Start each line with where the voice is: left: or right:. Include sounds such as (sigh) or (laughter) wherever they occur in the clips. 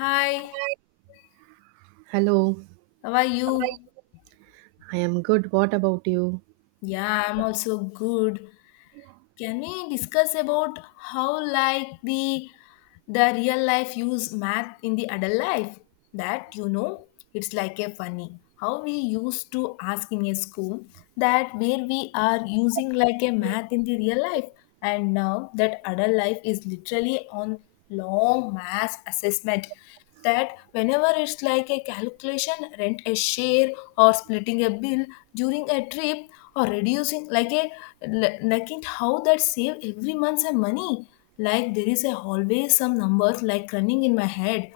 left: Hi,
right: Hello,
left: how are you?
right: I am good. What about you?
left: Yeah, I'm also good. Can we discuss about how the real life use math in the adult life? That you know, it's like a funny how we used to ask in a school that where we are using like a math in the real life, and now that adult life is literally on long mass assessment, that whenever it's like a calculation rent a share, or splitting a bill during a trip, or reducing like a like it how that save every month some money, like there is a always some numbers like running in my head,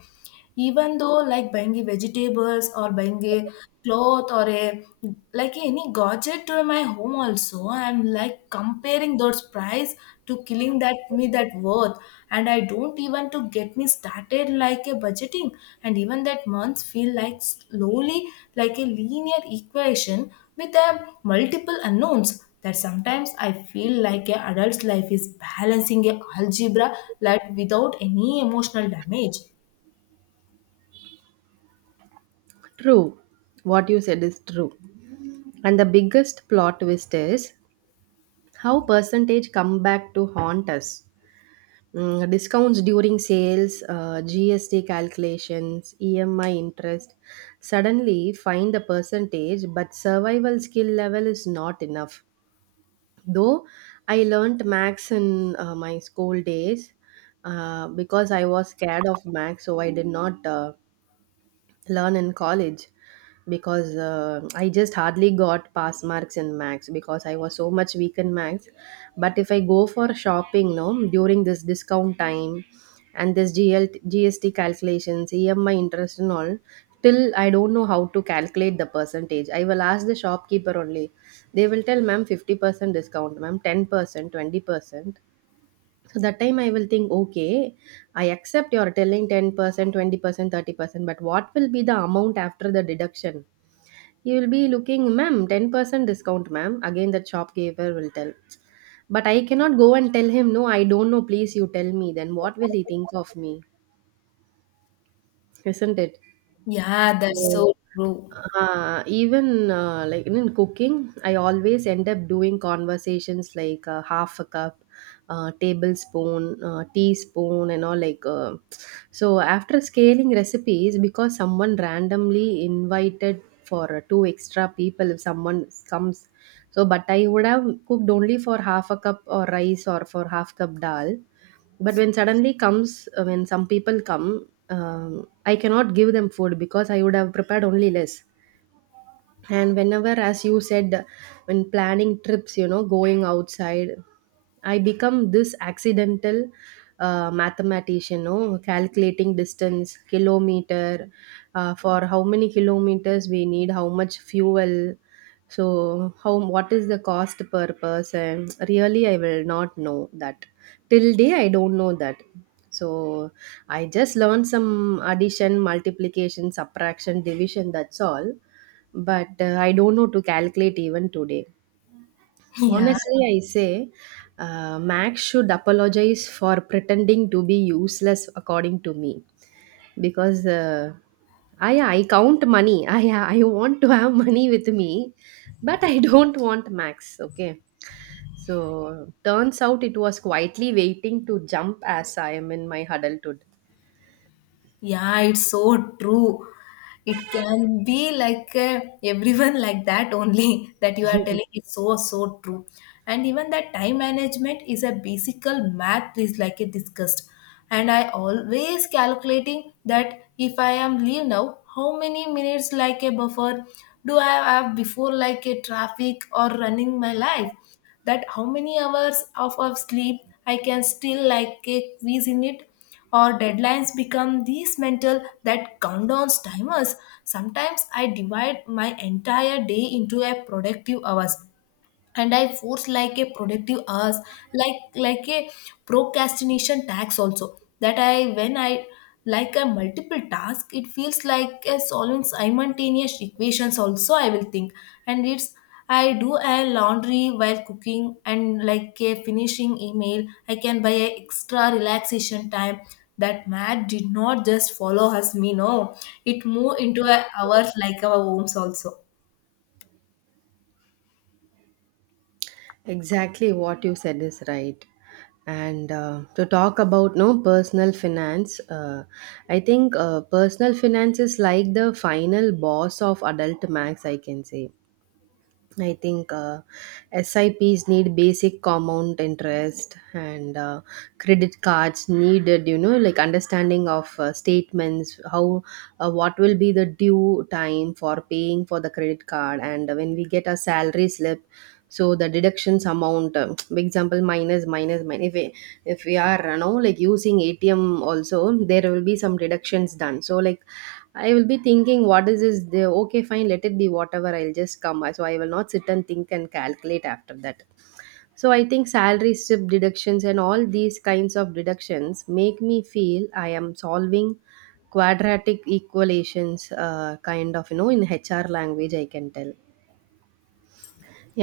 left: even though like buying a vegetables or buying a cloth or a like any gadget to my home also I'm like comparing those price to killing that me that worth. And I don't even to get me started like a budgeting, and even that months feel like slowly like a linear equation with a multiple unknowns. That sometimes I feel like a adult's life is balancing a algebra like without any emotional damage.
right: True. What you said is true. And the biggest plot twist is how percentage come back to haunt us. Mm, discounts during sales, GST calculations, EMI interest suddenly find the percentage, but survival skill level is not enough. Though I learnt max in my school days because I was scared of max, so I did not learn in college because I just hardly got pass marks in max because I was so much weak in max but if I go for shopping no during this discount time and this G S T gst calculations emi interest and all till I don't know how to calculate the percentage I will ask the shopkeeper only they will tell ma'am 50% discount ma'am 10% 20% so that time I will think, okay, I accept you're telling 10%, 20%, 30%, but what will be the amount after the deduction? You will be looking, ma'am, 10% discount, ma'am. Again, the shopkeeper will tell. But I cannot go and tell him, no, I don't know, please you tell me. Then what will he think of me? Isn't it?
left: Yeah, that's
right: So,
left: so true.
right: Even like in cooking, I always end up doing conversations like half a cup, tablespoon, teaspoon, and all like. So after scaling recipes, because someone randomly invited for two extra people, if someone comes, so but I would have cooked only for half a cup or rice or for half cup dal but when suddenly comes when some people come I cannot give them food because I would have prepared only less and whenever as you said when planning trips you know going outside I become this accidental mathematician no calculating distance kilometer for how many kilometers we need how much fuel so how what is the cost per person really I will not know that till day I don't know that so I just learned some addition multiplication subtraction division that's all but I don't know to calculate even today.
left: (laughs) Yeah.
right: Honestly, I say Max should apologize for pretending to be useless, according to me, because I yeah, I count money. (laughs) I yeah, I want to have money with me, but I don't want Max. Okay. So turns out it was quietly waiting to jump as I am in my huddle today.
left: Yeah, it's so true. It can be like everyone (laughs) like that only (laughs) that you are telling is so true. And even that time management is a basic math is like a discussed. And I always calculating that if I am leave now, how many minutes like a buffer do I have before like a traffic or running my life? That how many hours of sleep I can still like a squeeze in it, or deadlines become these mental that countdowns timers. Sometimes I divide my entire day into a productive hours, and I force like a productive hours like a procrastination tax also, that I when I like a multiple task it feels like a solving simultaneous equations also I will think. And it's I do a laundry while cooking and like a finishing email I can buy a extra relaxation time. That math did not just follow us me no, it moved into a hours like our homes also.
right: Exactly what you said is right. And to talk about no personal finance, I think personal finance is like the final boss of adult max. I can say. I think SIPs need basic compound interest, and credit cards needed. You know, like understanding of statements, how what will be the due time for paying for the credit card, and when we get a salary slip so the deductions amount for example minus minus minus if we are you know like using atm also there will be some deductions done so like I will be thinking what is this the okay fine let it be whatever I'll just come so I will not sit and think and calculate after that so I think salary slip deductions and all these kinds of deductions make me feel I am solving quadratic equations kind of you know in hr language I can tell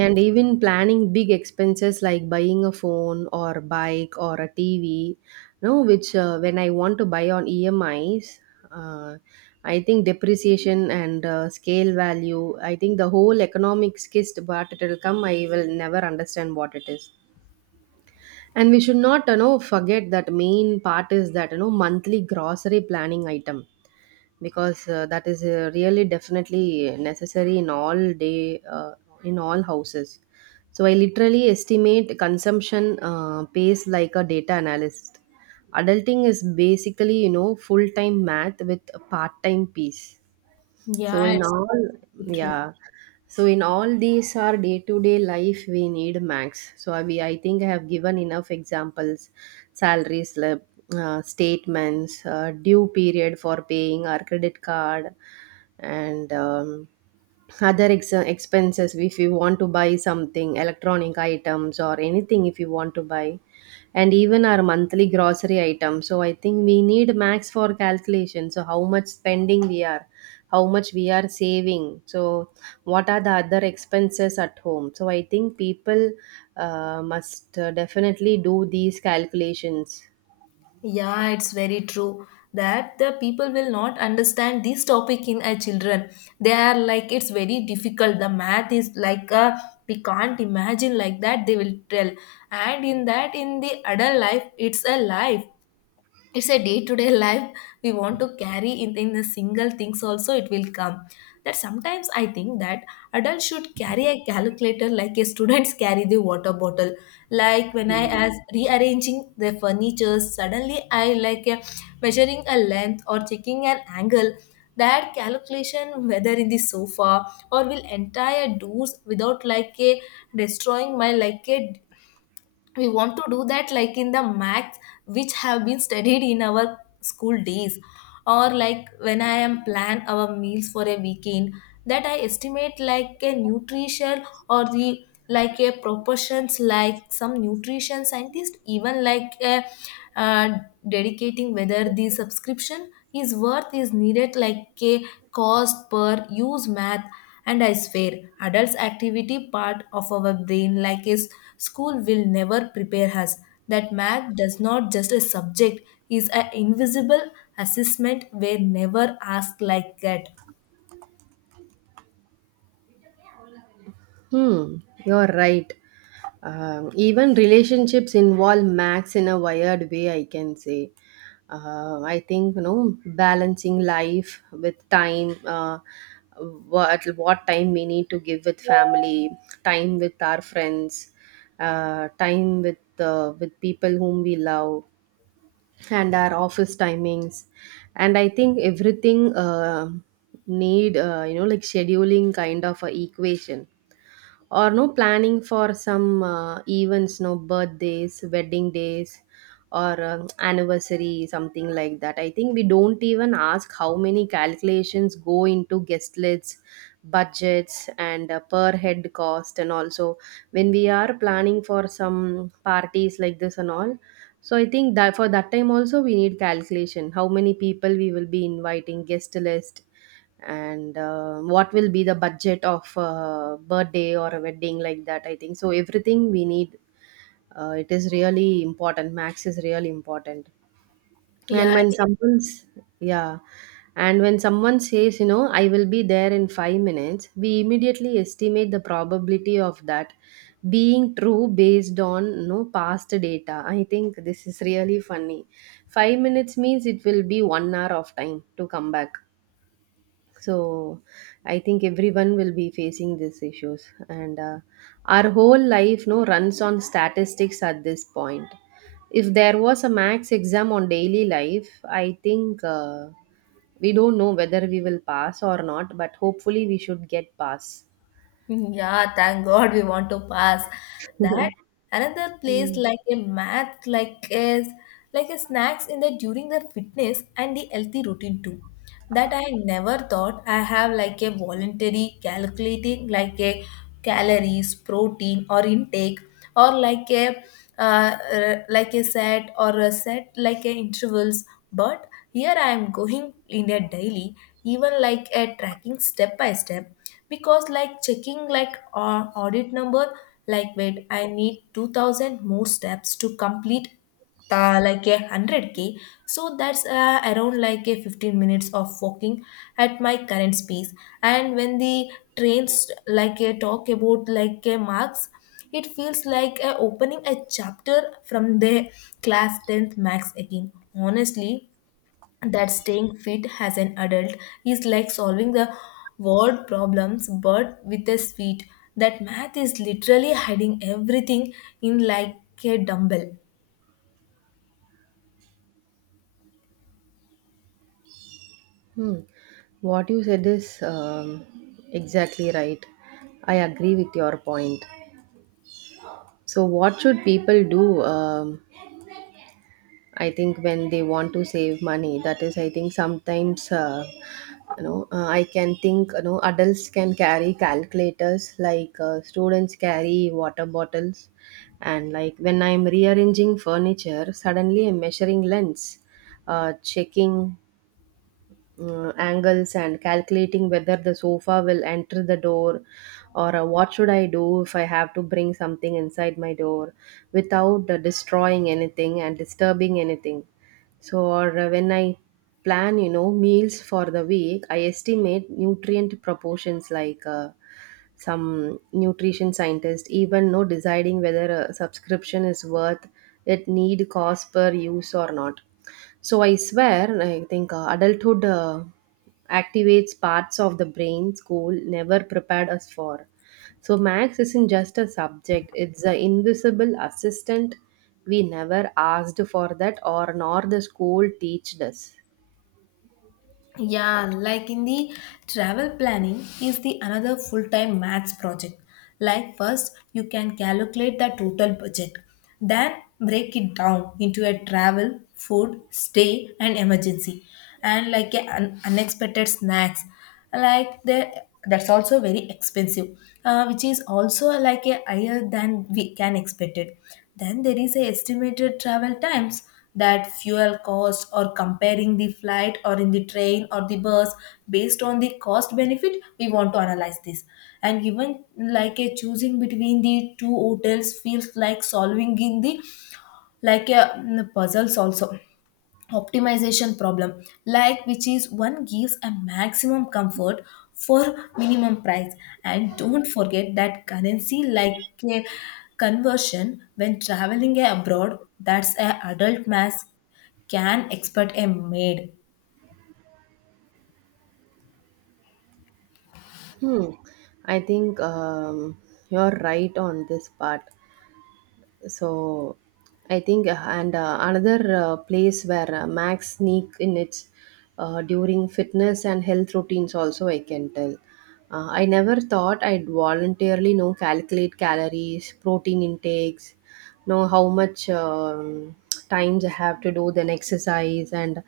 right: and even planning big expenses like buying a phone or bike or a TV, no, which when I want to buy on EMIs, uh, I think depreciation and scale value, I think the whole economics kissed, but it will come, I will never understand what it is. And we should not, you know, forget that main part is that, you know, monthly grocery planning item because that is really definitely necessary in all day in all houses so I literally estimate consumption pace like a data analyst adulting is basically you know full time math with a part time piece so
left: Yeah,
right: in
left: it's
right: all,
left: true.
right: yeah. So in all these our day-to-day life, we need max. We, I think I have given enough examples, salary slip, statements, due period for paying our credit card, and other expenses if you want to buy something electronic items or anything if you want to buy and even our monthly grocery items so I think we need max for calculation so how much spending we are how much we are saving so what are the other expenses at home so I think people must definitely do these calculations.
left: Yeah, it's very true that the people will not understand this topic in a children. They are like, it's very difficult. The math is like, a, we can't imagine like that, they will tell. And in that, in the adult life, it's a life, it's a day-to-day (laughs) life we want to carry in the single things also it will come. That sometimes I think that adults should carry a calculator like a students (laughs) carry the water bottle. Like when I as rearranging the furniture suddenly I like a measuring a length or checking an angle, that calculation whether in the sofa or will entire doors without like a destroying my like a, we want to do that like in the maths which have been studied in our school days. Or like when I am plan our meals for a weekend, that I estimate like a nutrition or the like a proportions like some nutrition scientist, even like a uh, dedicating whether the subscription is worth is needed like a cost per use math. And I swear, adults' activity part of our brain, like is school, will never prepare us. That math does not just a subject, is an invisible assessment where never asked like that.
right: Hmm, you're right. Even relationships involve Max in a wired way, I can say. I think, you know, balancing life with time, what time we need to give with family, time with our friends, time with people whom we love, and our office timings. And I think everything need, you know, like scheduling kind of a equation or no planning for some events no birthdays wedding days or anniversary something like that I think we don't even ask how many calculations go into guest lists budgets and per head cost and also when we are planning for some parties like this and all so I think that for that time also we need calculation. How many people we will be inviting, guest list, and what will be the budget of a birthday or a wedding like that. I think so. Everything we need. It is really important. Max is really important and
left: Yeah.
right: when someone's yeah And when someone says you know I will be there in 5 minutes we immediately estimate the probability of that being true based on you know past data I think this is really funny 5 minutes means it will be 1 hour of time to come back so I think everyone will be facing these issues and our whole life no runs on statistics at this point if there was a max exam on daily life I think we don't know whether we will pass or not but hopefully we should get pass.
left: Yeah, thank God we want to pass that. Another place like a math, like is like a snacks in the during the fitness and the healthy routine too. That I never thought I have like a voluntary calculating like a calories, protein or intake, or like a like a set or a set like a intervals. But here I am going in a daily, even like a tracking step by step, because like checking like audit number, like wait I need 2000 more steps to complete like a 100K. So that's around like a 15 minutes of walking at my current speed. And when the trains like a talk about like a marks, it feels like opening a chapter from the class 10th max again, honestly, that staying fit as an adult is like solving the word problems but with a sweet. That math is literally hiding everything in like a dumbbell.
right: Hmm. What you said is exactly right I agree with your point so what should people do um, I think when they want to save money, that is, I think sometimes, you know, I can think, you know, adults can carry calculators like students carry water bottles. And like when I'm rearranging furniture, suddenly I'm measuring lengths, checking angles and calculating whether the sofa will enter the door or what should I do if I have to bring something inside my door without destroying anything and disturbing anything so or when I plan you know meals for the week I estimate nutrient proportions like some nutrition scientist even know deciding whether a subscription is worth it need cost per use or not so I swear I think adulthood activates parts of the brain school never prepared us for so max isn't just a subject it's an invisible assistant we never asked for that or nor the school teached us.
left: Yeah, like in the travel planning is the another full-time maths project. Like first you can calculate the total budget, then break it down into a travel, food, stay and emergency, and like a unexpected snacks like the, that's also very expensive, which is also like a higher than we can expect it. Then there is a estimated travel times, that fuel cost or comparing the flight or in the train or the bus based on the cost benefit we want to analyze this. And even like a choosing between the two hotels feels like solving in the like a puzzles also optimization problem, like which is one gives a maximum comfort for minimum price. And don't forget that currency like a conversion when traveling abroad, that's a adult mass can expect a maid.
right: Hmm. I think you're right on this part. So I think and another place where max sneak in its during fitness and health routines also I can tell I never thought I'd voluntarily know calculate calories protein intakes know how much times I have to do then exercise and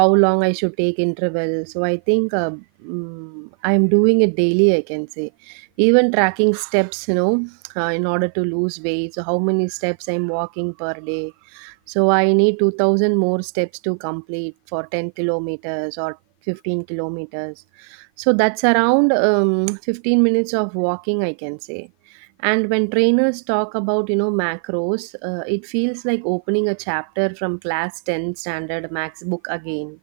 right: how long I should take interval so I think I'm doing it daily I can say even tracking steps you know in order to lose weight so how many steps I'm walking per day so I need 2,000 more steps to complete for 10 kilometers or 15 kilometers so that's around 15 minutes of walking I can say and when trainers talk about you know macros it feels like opening a chapter from class 10 standard max book again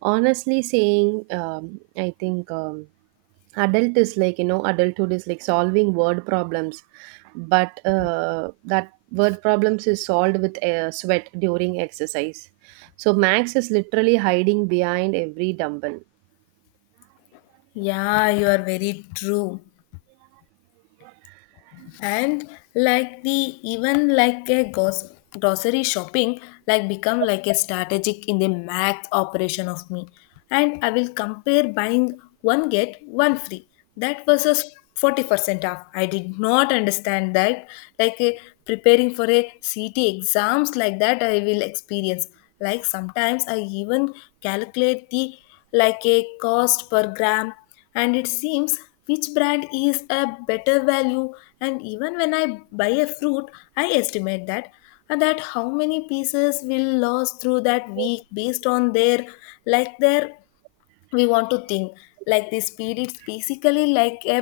right: honestly saying I think adult is like you know adulthood is like solving word problems but that word problems is solved with sweat during exercise so max is literally hiding behind every dumbbell.
left: Yeah, you are very true. And like the even like a grocery shopping like become like a strategic in the max operation of me. And I will compare buying one get one free, that versus 40% off, I did not understand that like a, preparing for a ct exams, like that I will experience. Like sometimes I even calculate the like a cost per gram, and it seems which brand is a better value. And even when I buy a fruit, I estimate that that how many pieces will lose through that week based on their like their, we want to think like the speed. It's basically like a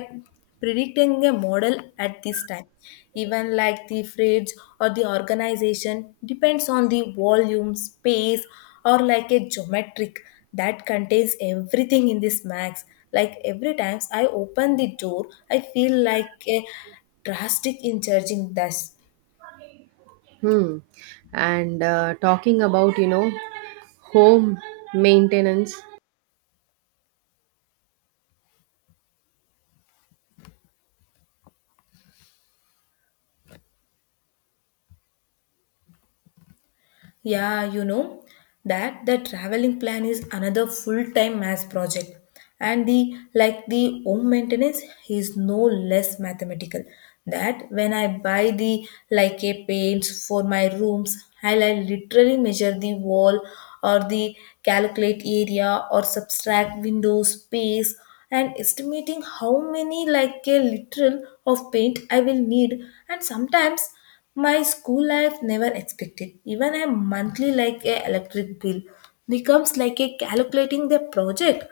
left: predicting a model at this time. Even like the phrase or the organization depends on the volume space or like a geometric that contains everything in this max. Like every times I open the door I feel like a drastic in charging thus.
right: Hmm. And talking about you know home maintenance.
left: Yeah, you know, that the traveling plan is another full-time math project. And the like the home maintenance is no less mathematical, that when I buy the like a paints for my rooms, I literally measure the wall or the calculate area or subtract window space, and estimating how many like a literal of paint I will need. And sometimes my school life never expected. Even a monthly like a electric bill becomes like a calculating the project.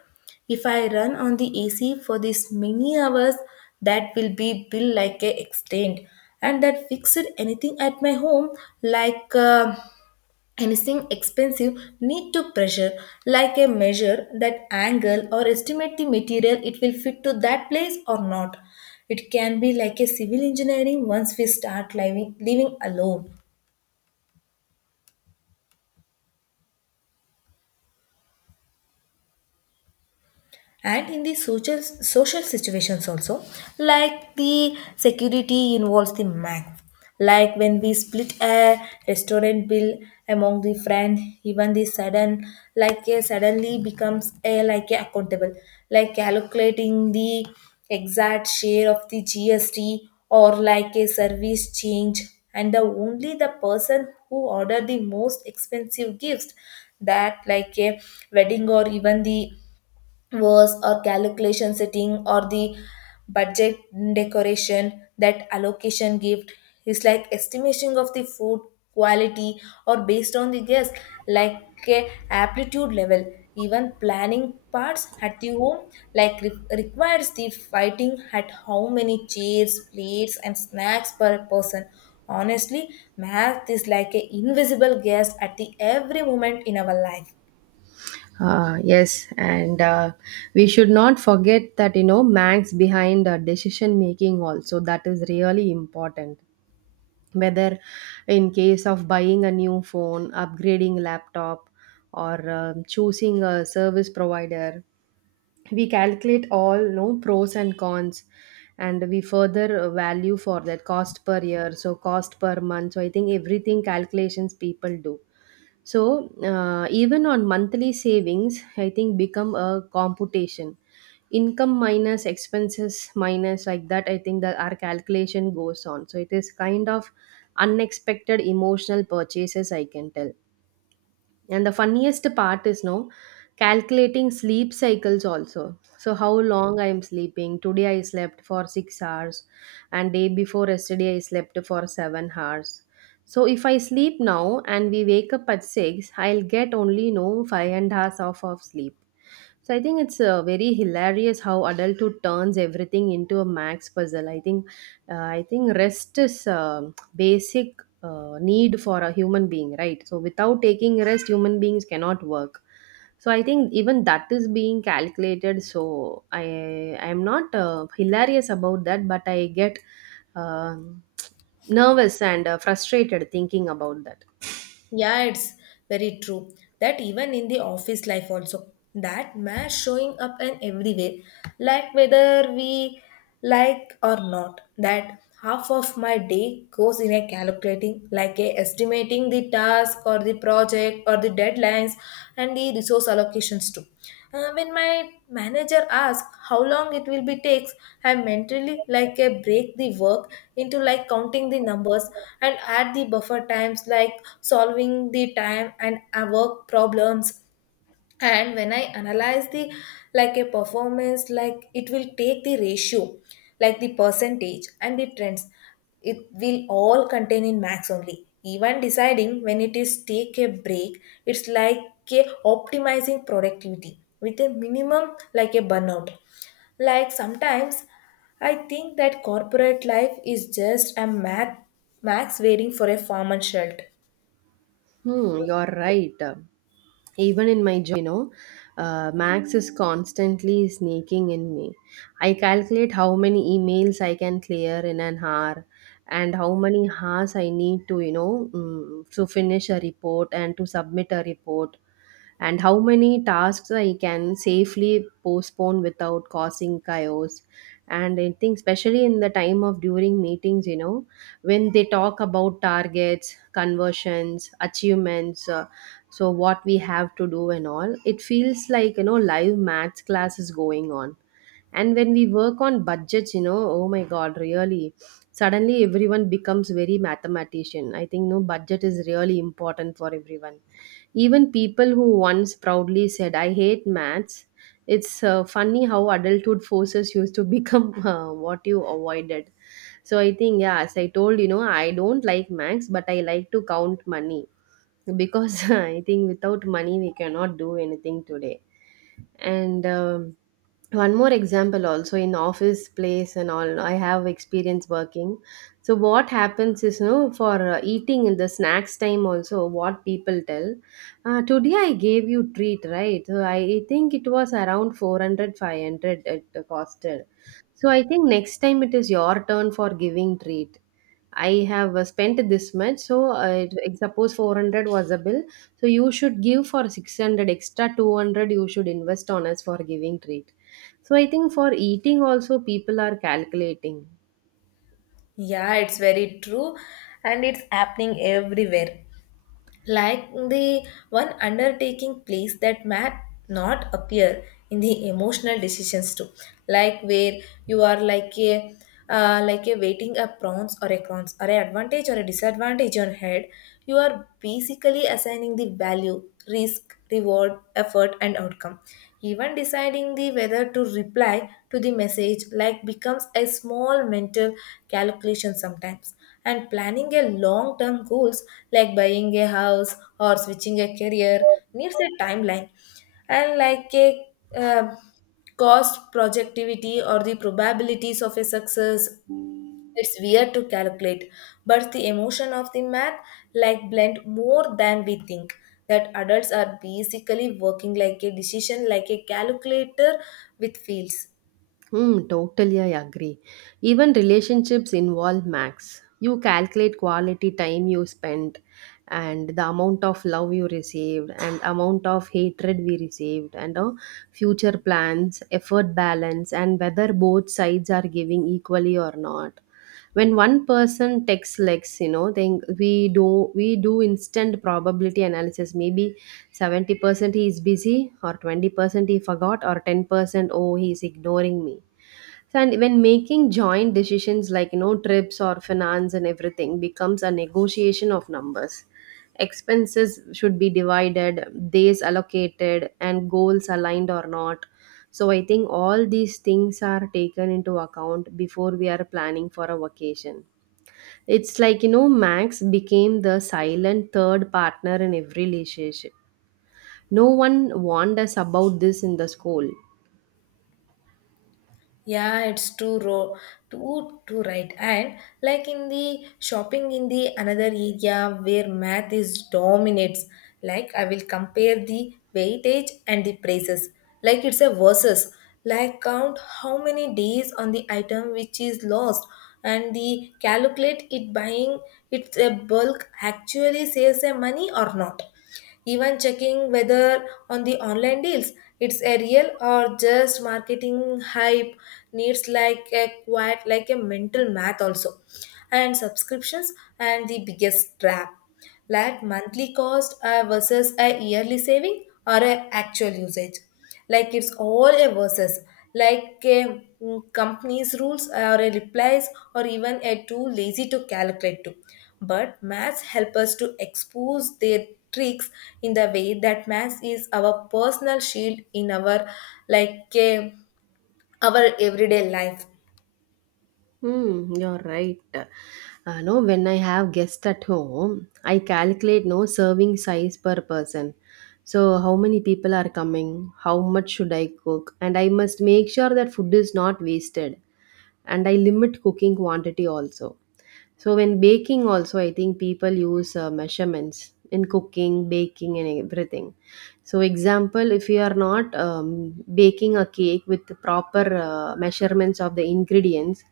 left: If I run on the AC for this many hours, that will be bill like a extent. And that fixed anything at my home like anything expensive need to pressure, like a measure that angle or estimate the material it will fit to that place or not. It can be like a civil engineering once we start living alone. And in the social situations also, like the security involves the math, like when we split a restaurant bill among the friend. Even the sudden like a suddenly becomes a like a accountable, like calculating the exact share of the gst or like a service change. And the only the person who order the most expensive gifts, that like a wedding or even the was or calculation setting or the budget decoration that allocation gift, is like estimation of the food quality or based on the guest like a aptitude level. Even planning parts at the home like requires the fighting at how many chairs plates and snacks per person. Honestly, math is like a invisible guest at the every moment in our life.
right: Yes, and we should not forget that you know Manx behind decision making also that is really important. Whether in case of buying a new phone, upgrading laptop, or choosing a service provider, we calculate all no pros and cons, and we further value for that cost per year, so cost per month. So I think everything calculations people do so even on monthly savings, I think become a computation. Income minus expenses minus like that, I think that our calculation goes on. So it is kind of unexpected emotional purchases, I can tell. And the funniest part is no calculating sleep cycles also. So how long I am sleeping. Today I slept for 6 hours and day before yesterday I slept for 7 hours. So if I sleep now and we wake up at 6, I'll get only no 5 and a half hours of sleep. So I think it's very hilarious how adulthood turns everything into a max puzzle. I think rest is basic need for a human being, right? So without taking rest, human beings cannot work. So I think even that is being calculated. So I am not hilarious about that, but I get um (tsk) nervous and frustrated thinking about that.
left: Yeah, it's very true that even in the office life also that mass showing up and everywhere, like whether we like or not, that half of my day goes in a calculating like a estimating the task or the project or for the deadlines and the resource allocations too. When my manager asks how long it will be takes, I mentally like a break the work into like counting the numbers and add the buffer times like solving the time and work problems. And when I analyze the like a performance, like it will take the ratio like the percentage and the trends, it will all contain in max only. Even deciding when it is take a break, it's like a optimizing productivity with a minimum like a burnout. Like sometimes I think that corporate life is just a mat max waiting for a farmer shelter.
right: Hmm, you're right. Even in my job, you know, Max is constantly sneaking in me. I calculate how many emails I can clear in an hour and how many hours I need to, you know, to finish a report and to submit a report and how many tasks I can safely postpone without causing chaos. And I think, especially in the time of during meetings, you know, when they talk about targets, conversions, achievements, so what we have to do and all, it feels like, you know, live maths class is going on. And when we work on budgets, you know, oh my God, really, suddenly everyone becomes very mathematician. I think, no, budget is really important for everyone, even people who once proudly said, I hate maths. It's funny how adulthood forces you to become (laughs) what you avoided. So I think, yeah, as I told, you know, I don't like maths, but I like to count money because (laughs) I think without money, we cannot do anything today. And one more example also, in office place and all, I have experience working. So what happens is, no, for eating in the snacks time also, what people tell, today I gave you treat, right? So I think it was around 400, five hundred 500 it costed. So I think next time it is your turn for giving treat. I have spent this much, so suppose 400 was a bill, so you should give for 600, extra 200 you should invest on us for giving treat. So I think for eating also people are calculating.
left: Yeah, it's very true, and it's happening everywhere. Like the one undertaking place that might not appear in the emotional decisions too, like where you are like a waiting a prawns or a cons or a advantage or a disadvantage on head, you are basically assigning the value risk reward effort and outcome. Even deciding the whether to reply to the message like becomes a small mental calculation sometimes. And planning a long term goals like buying a house or switching a career needs a timeline and like a uh, cost projectivity or the probabilities of a success. It's weird to calculate, but the emotion of the math like blend more than we think, that adults are basically working like a decision like a calculator with fields.
right: Hmm, totally, I agree. Even relationships involve max. You calculate quality time you spent and the amount of love you received and amount of hatred we received and future plans, effort balance and whether both sides are giving equally or not. When one person texts lex, you know, then we do instant probability analysis. Maybe 70% he is busy or 20% he forgot or 10% oh he is ignoring me. So, and when making joint decisions like, you know, trips or finance, and everything becomes a negotiation of numbers. Expenses should be divided, days allocated and goals aligned or not. So I think all these things are taken into account before we are planning for a vacation. It's like, you know, max became the silent third partner in every relationship. No one warned us about this in the school.
left: Yeah, it's too raw, too right. And like in the shopping in the another area where math is dominates. Like I will compare the weightage and the prices. Like it's a versus. Like count how many days on the item which is lost, and the calculate it buying it's a bulk actually saves a money or not. Even checking whether on the online deals it's a real or just marketing hype needs like a quite like a mental math also. And subscriptions and the biggest trap, like monthly cost versus a yearly saving or a actual usage, like it's all a versus like a company's rules or a replies, or even a too lazy to calculate to. But maths help us to expose their tricks in the way that maths is our personal shield in our like a, our everyday life.
right: Hmm, you're right. No, when I have guests at home, I calculate no serving size per person. So how many people are coming? How much should I cook? And I must make sure that food is not wasted. And I limit cooking quantity also. So when baking also, I think people use measurements in cooking, baking, and everything. So example, if you are not baking a cake with the proper measurements of the ingredients,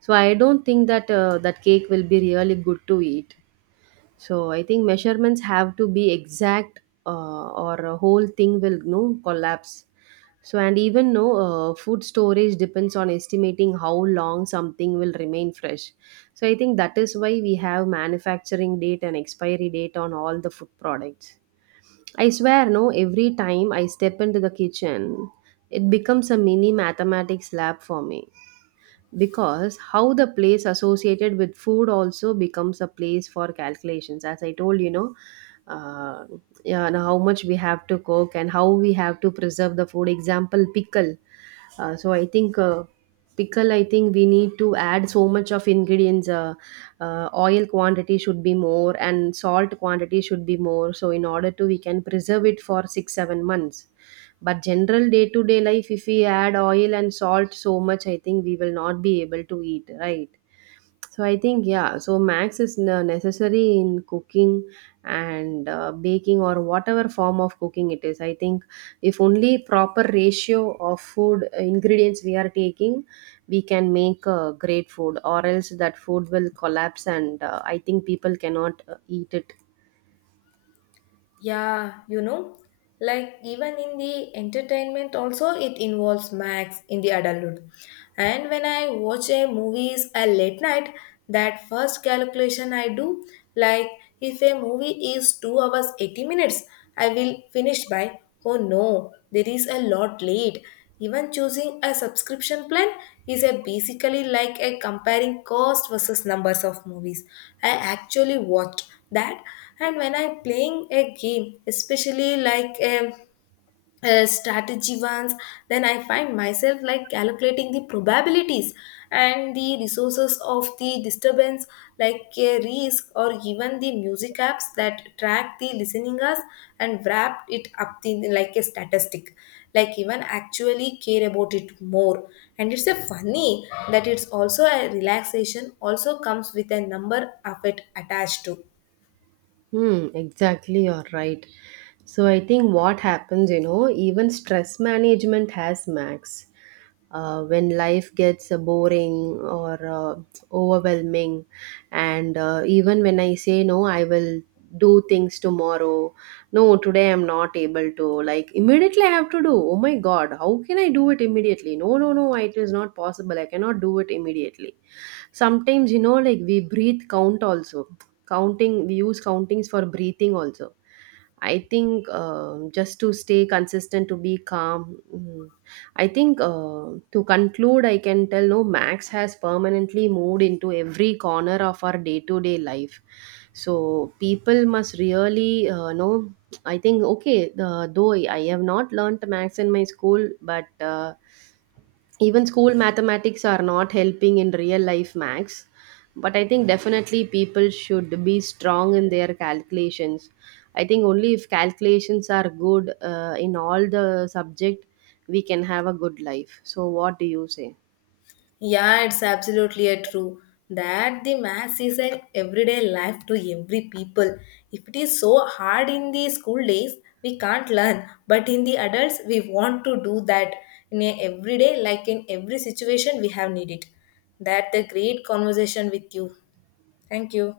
right: so I don't think that that cake will be really good to eat. So I think measurements have to be exact, or a whole thing will no collapse. So and even no food storage depends on estimating how long something will remain fresh. So I think that is why we have manufacturing date and expiry date on all the food products. I swear, no, every time I step into the kitchen, it becomes a mini mathematics lab for me, because how the place associated with food also becomes a place for calculations, as I told you know. uh, yeah, and how much we have to cook and how we have to preserve the food, example pickle. So I think Pickle, I think we need to add so much of ingredients, oil quantity should be more and salt quantity should be more, so in order to we can preserve it for 6 7 months. But general day to day life, if we add oil and salt so much, I think we will not be able to eat, right? So I think, yeah, so max is necessary in cooking and baking or whatever form of cooking it is. I think if only proper ratio of food ingredients we are taking, we can make a great food, or else that food will collapse and I think people cannot eat it.
left: Yeah, you know, like even in the entertainment also it involves Max in the adulthood. And when I watch a movies at late night, that first calculation I do, like if a movie is 2 hours 80 minutes, I will finish by oh no, there is a lot late. Even choosing a subscription plan is a basically like a comparing cost versus numbers of movies I actually watched that. And when I'm playing a game, especially like a strategy ones, then I find myself like calculating the probabilities and the resources of the disturbance like a risk. Or even the music apps that track the listening us and wrap it up in like a statistic, like even actually care about it more. And it's a funny that it's also a relaxation also comes with a number of it attached to.
right: Hmm, exactly, you're right. So I think what happens, you know, even stress management has max. When life gets boring or overwhelming, and even when I say, no, I will do things tomorrow. No, today I'm not able to. Like immediately, I have to do. Oh my God, how can I do it immediately? No, no, no, it is not possible. I cannot do it immediately. Sometimes, you know, like we breathe count also, counting we use countings for breathing also, I think just to stay consistent to be calm. mm, I think to conclude I can tell, no, max has permanently moved into every corner of our day to day life. So people must really know, I think, okay, the, though I have not learnt max in my school, but even school mathematics are not helping in real life max. But I think definitely people should be strong in their calculations. I think only if calculations are good in all the subject, we can have a good life. So what do you say?
left: Yeah, it's absolutely a true that the maths is an everyday life to every people. If it is so hard in the school days, we can't learn, but in the adults, we want to do that in a everyday, like in every situation we have needed. That the great conversation with you. Thank you.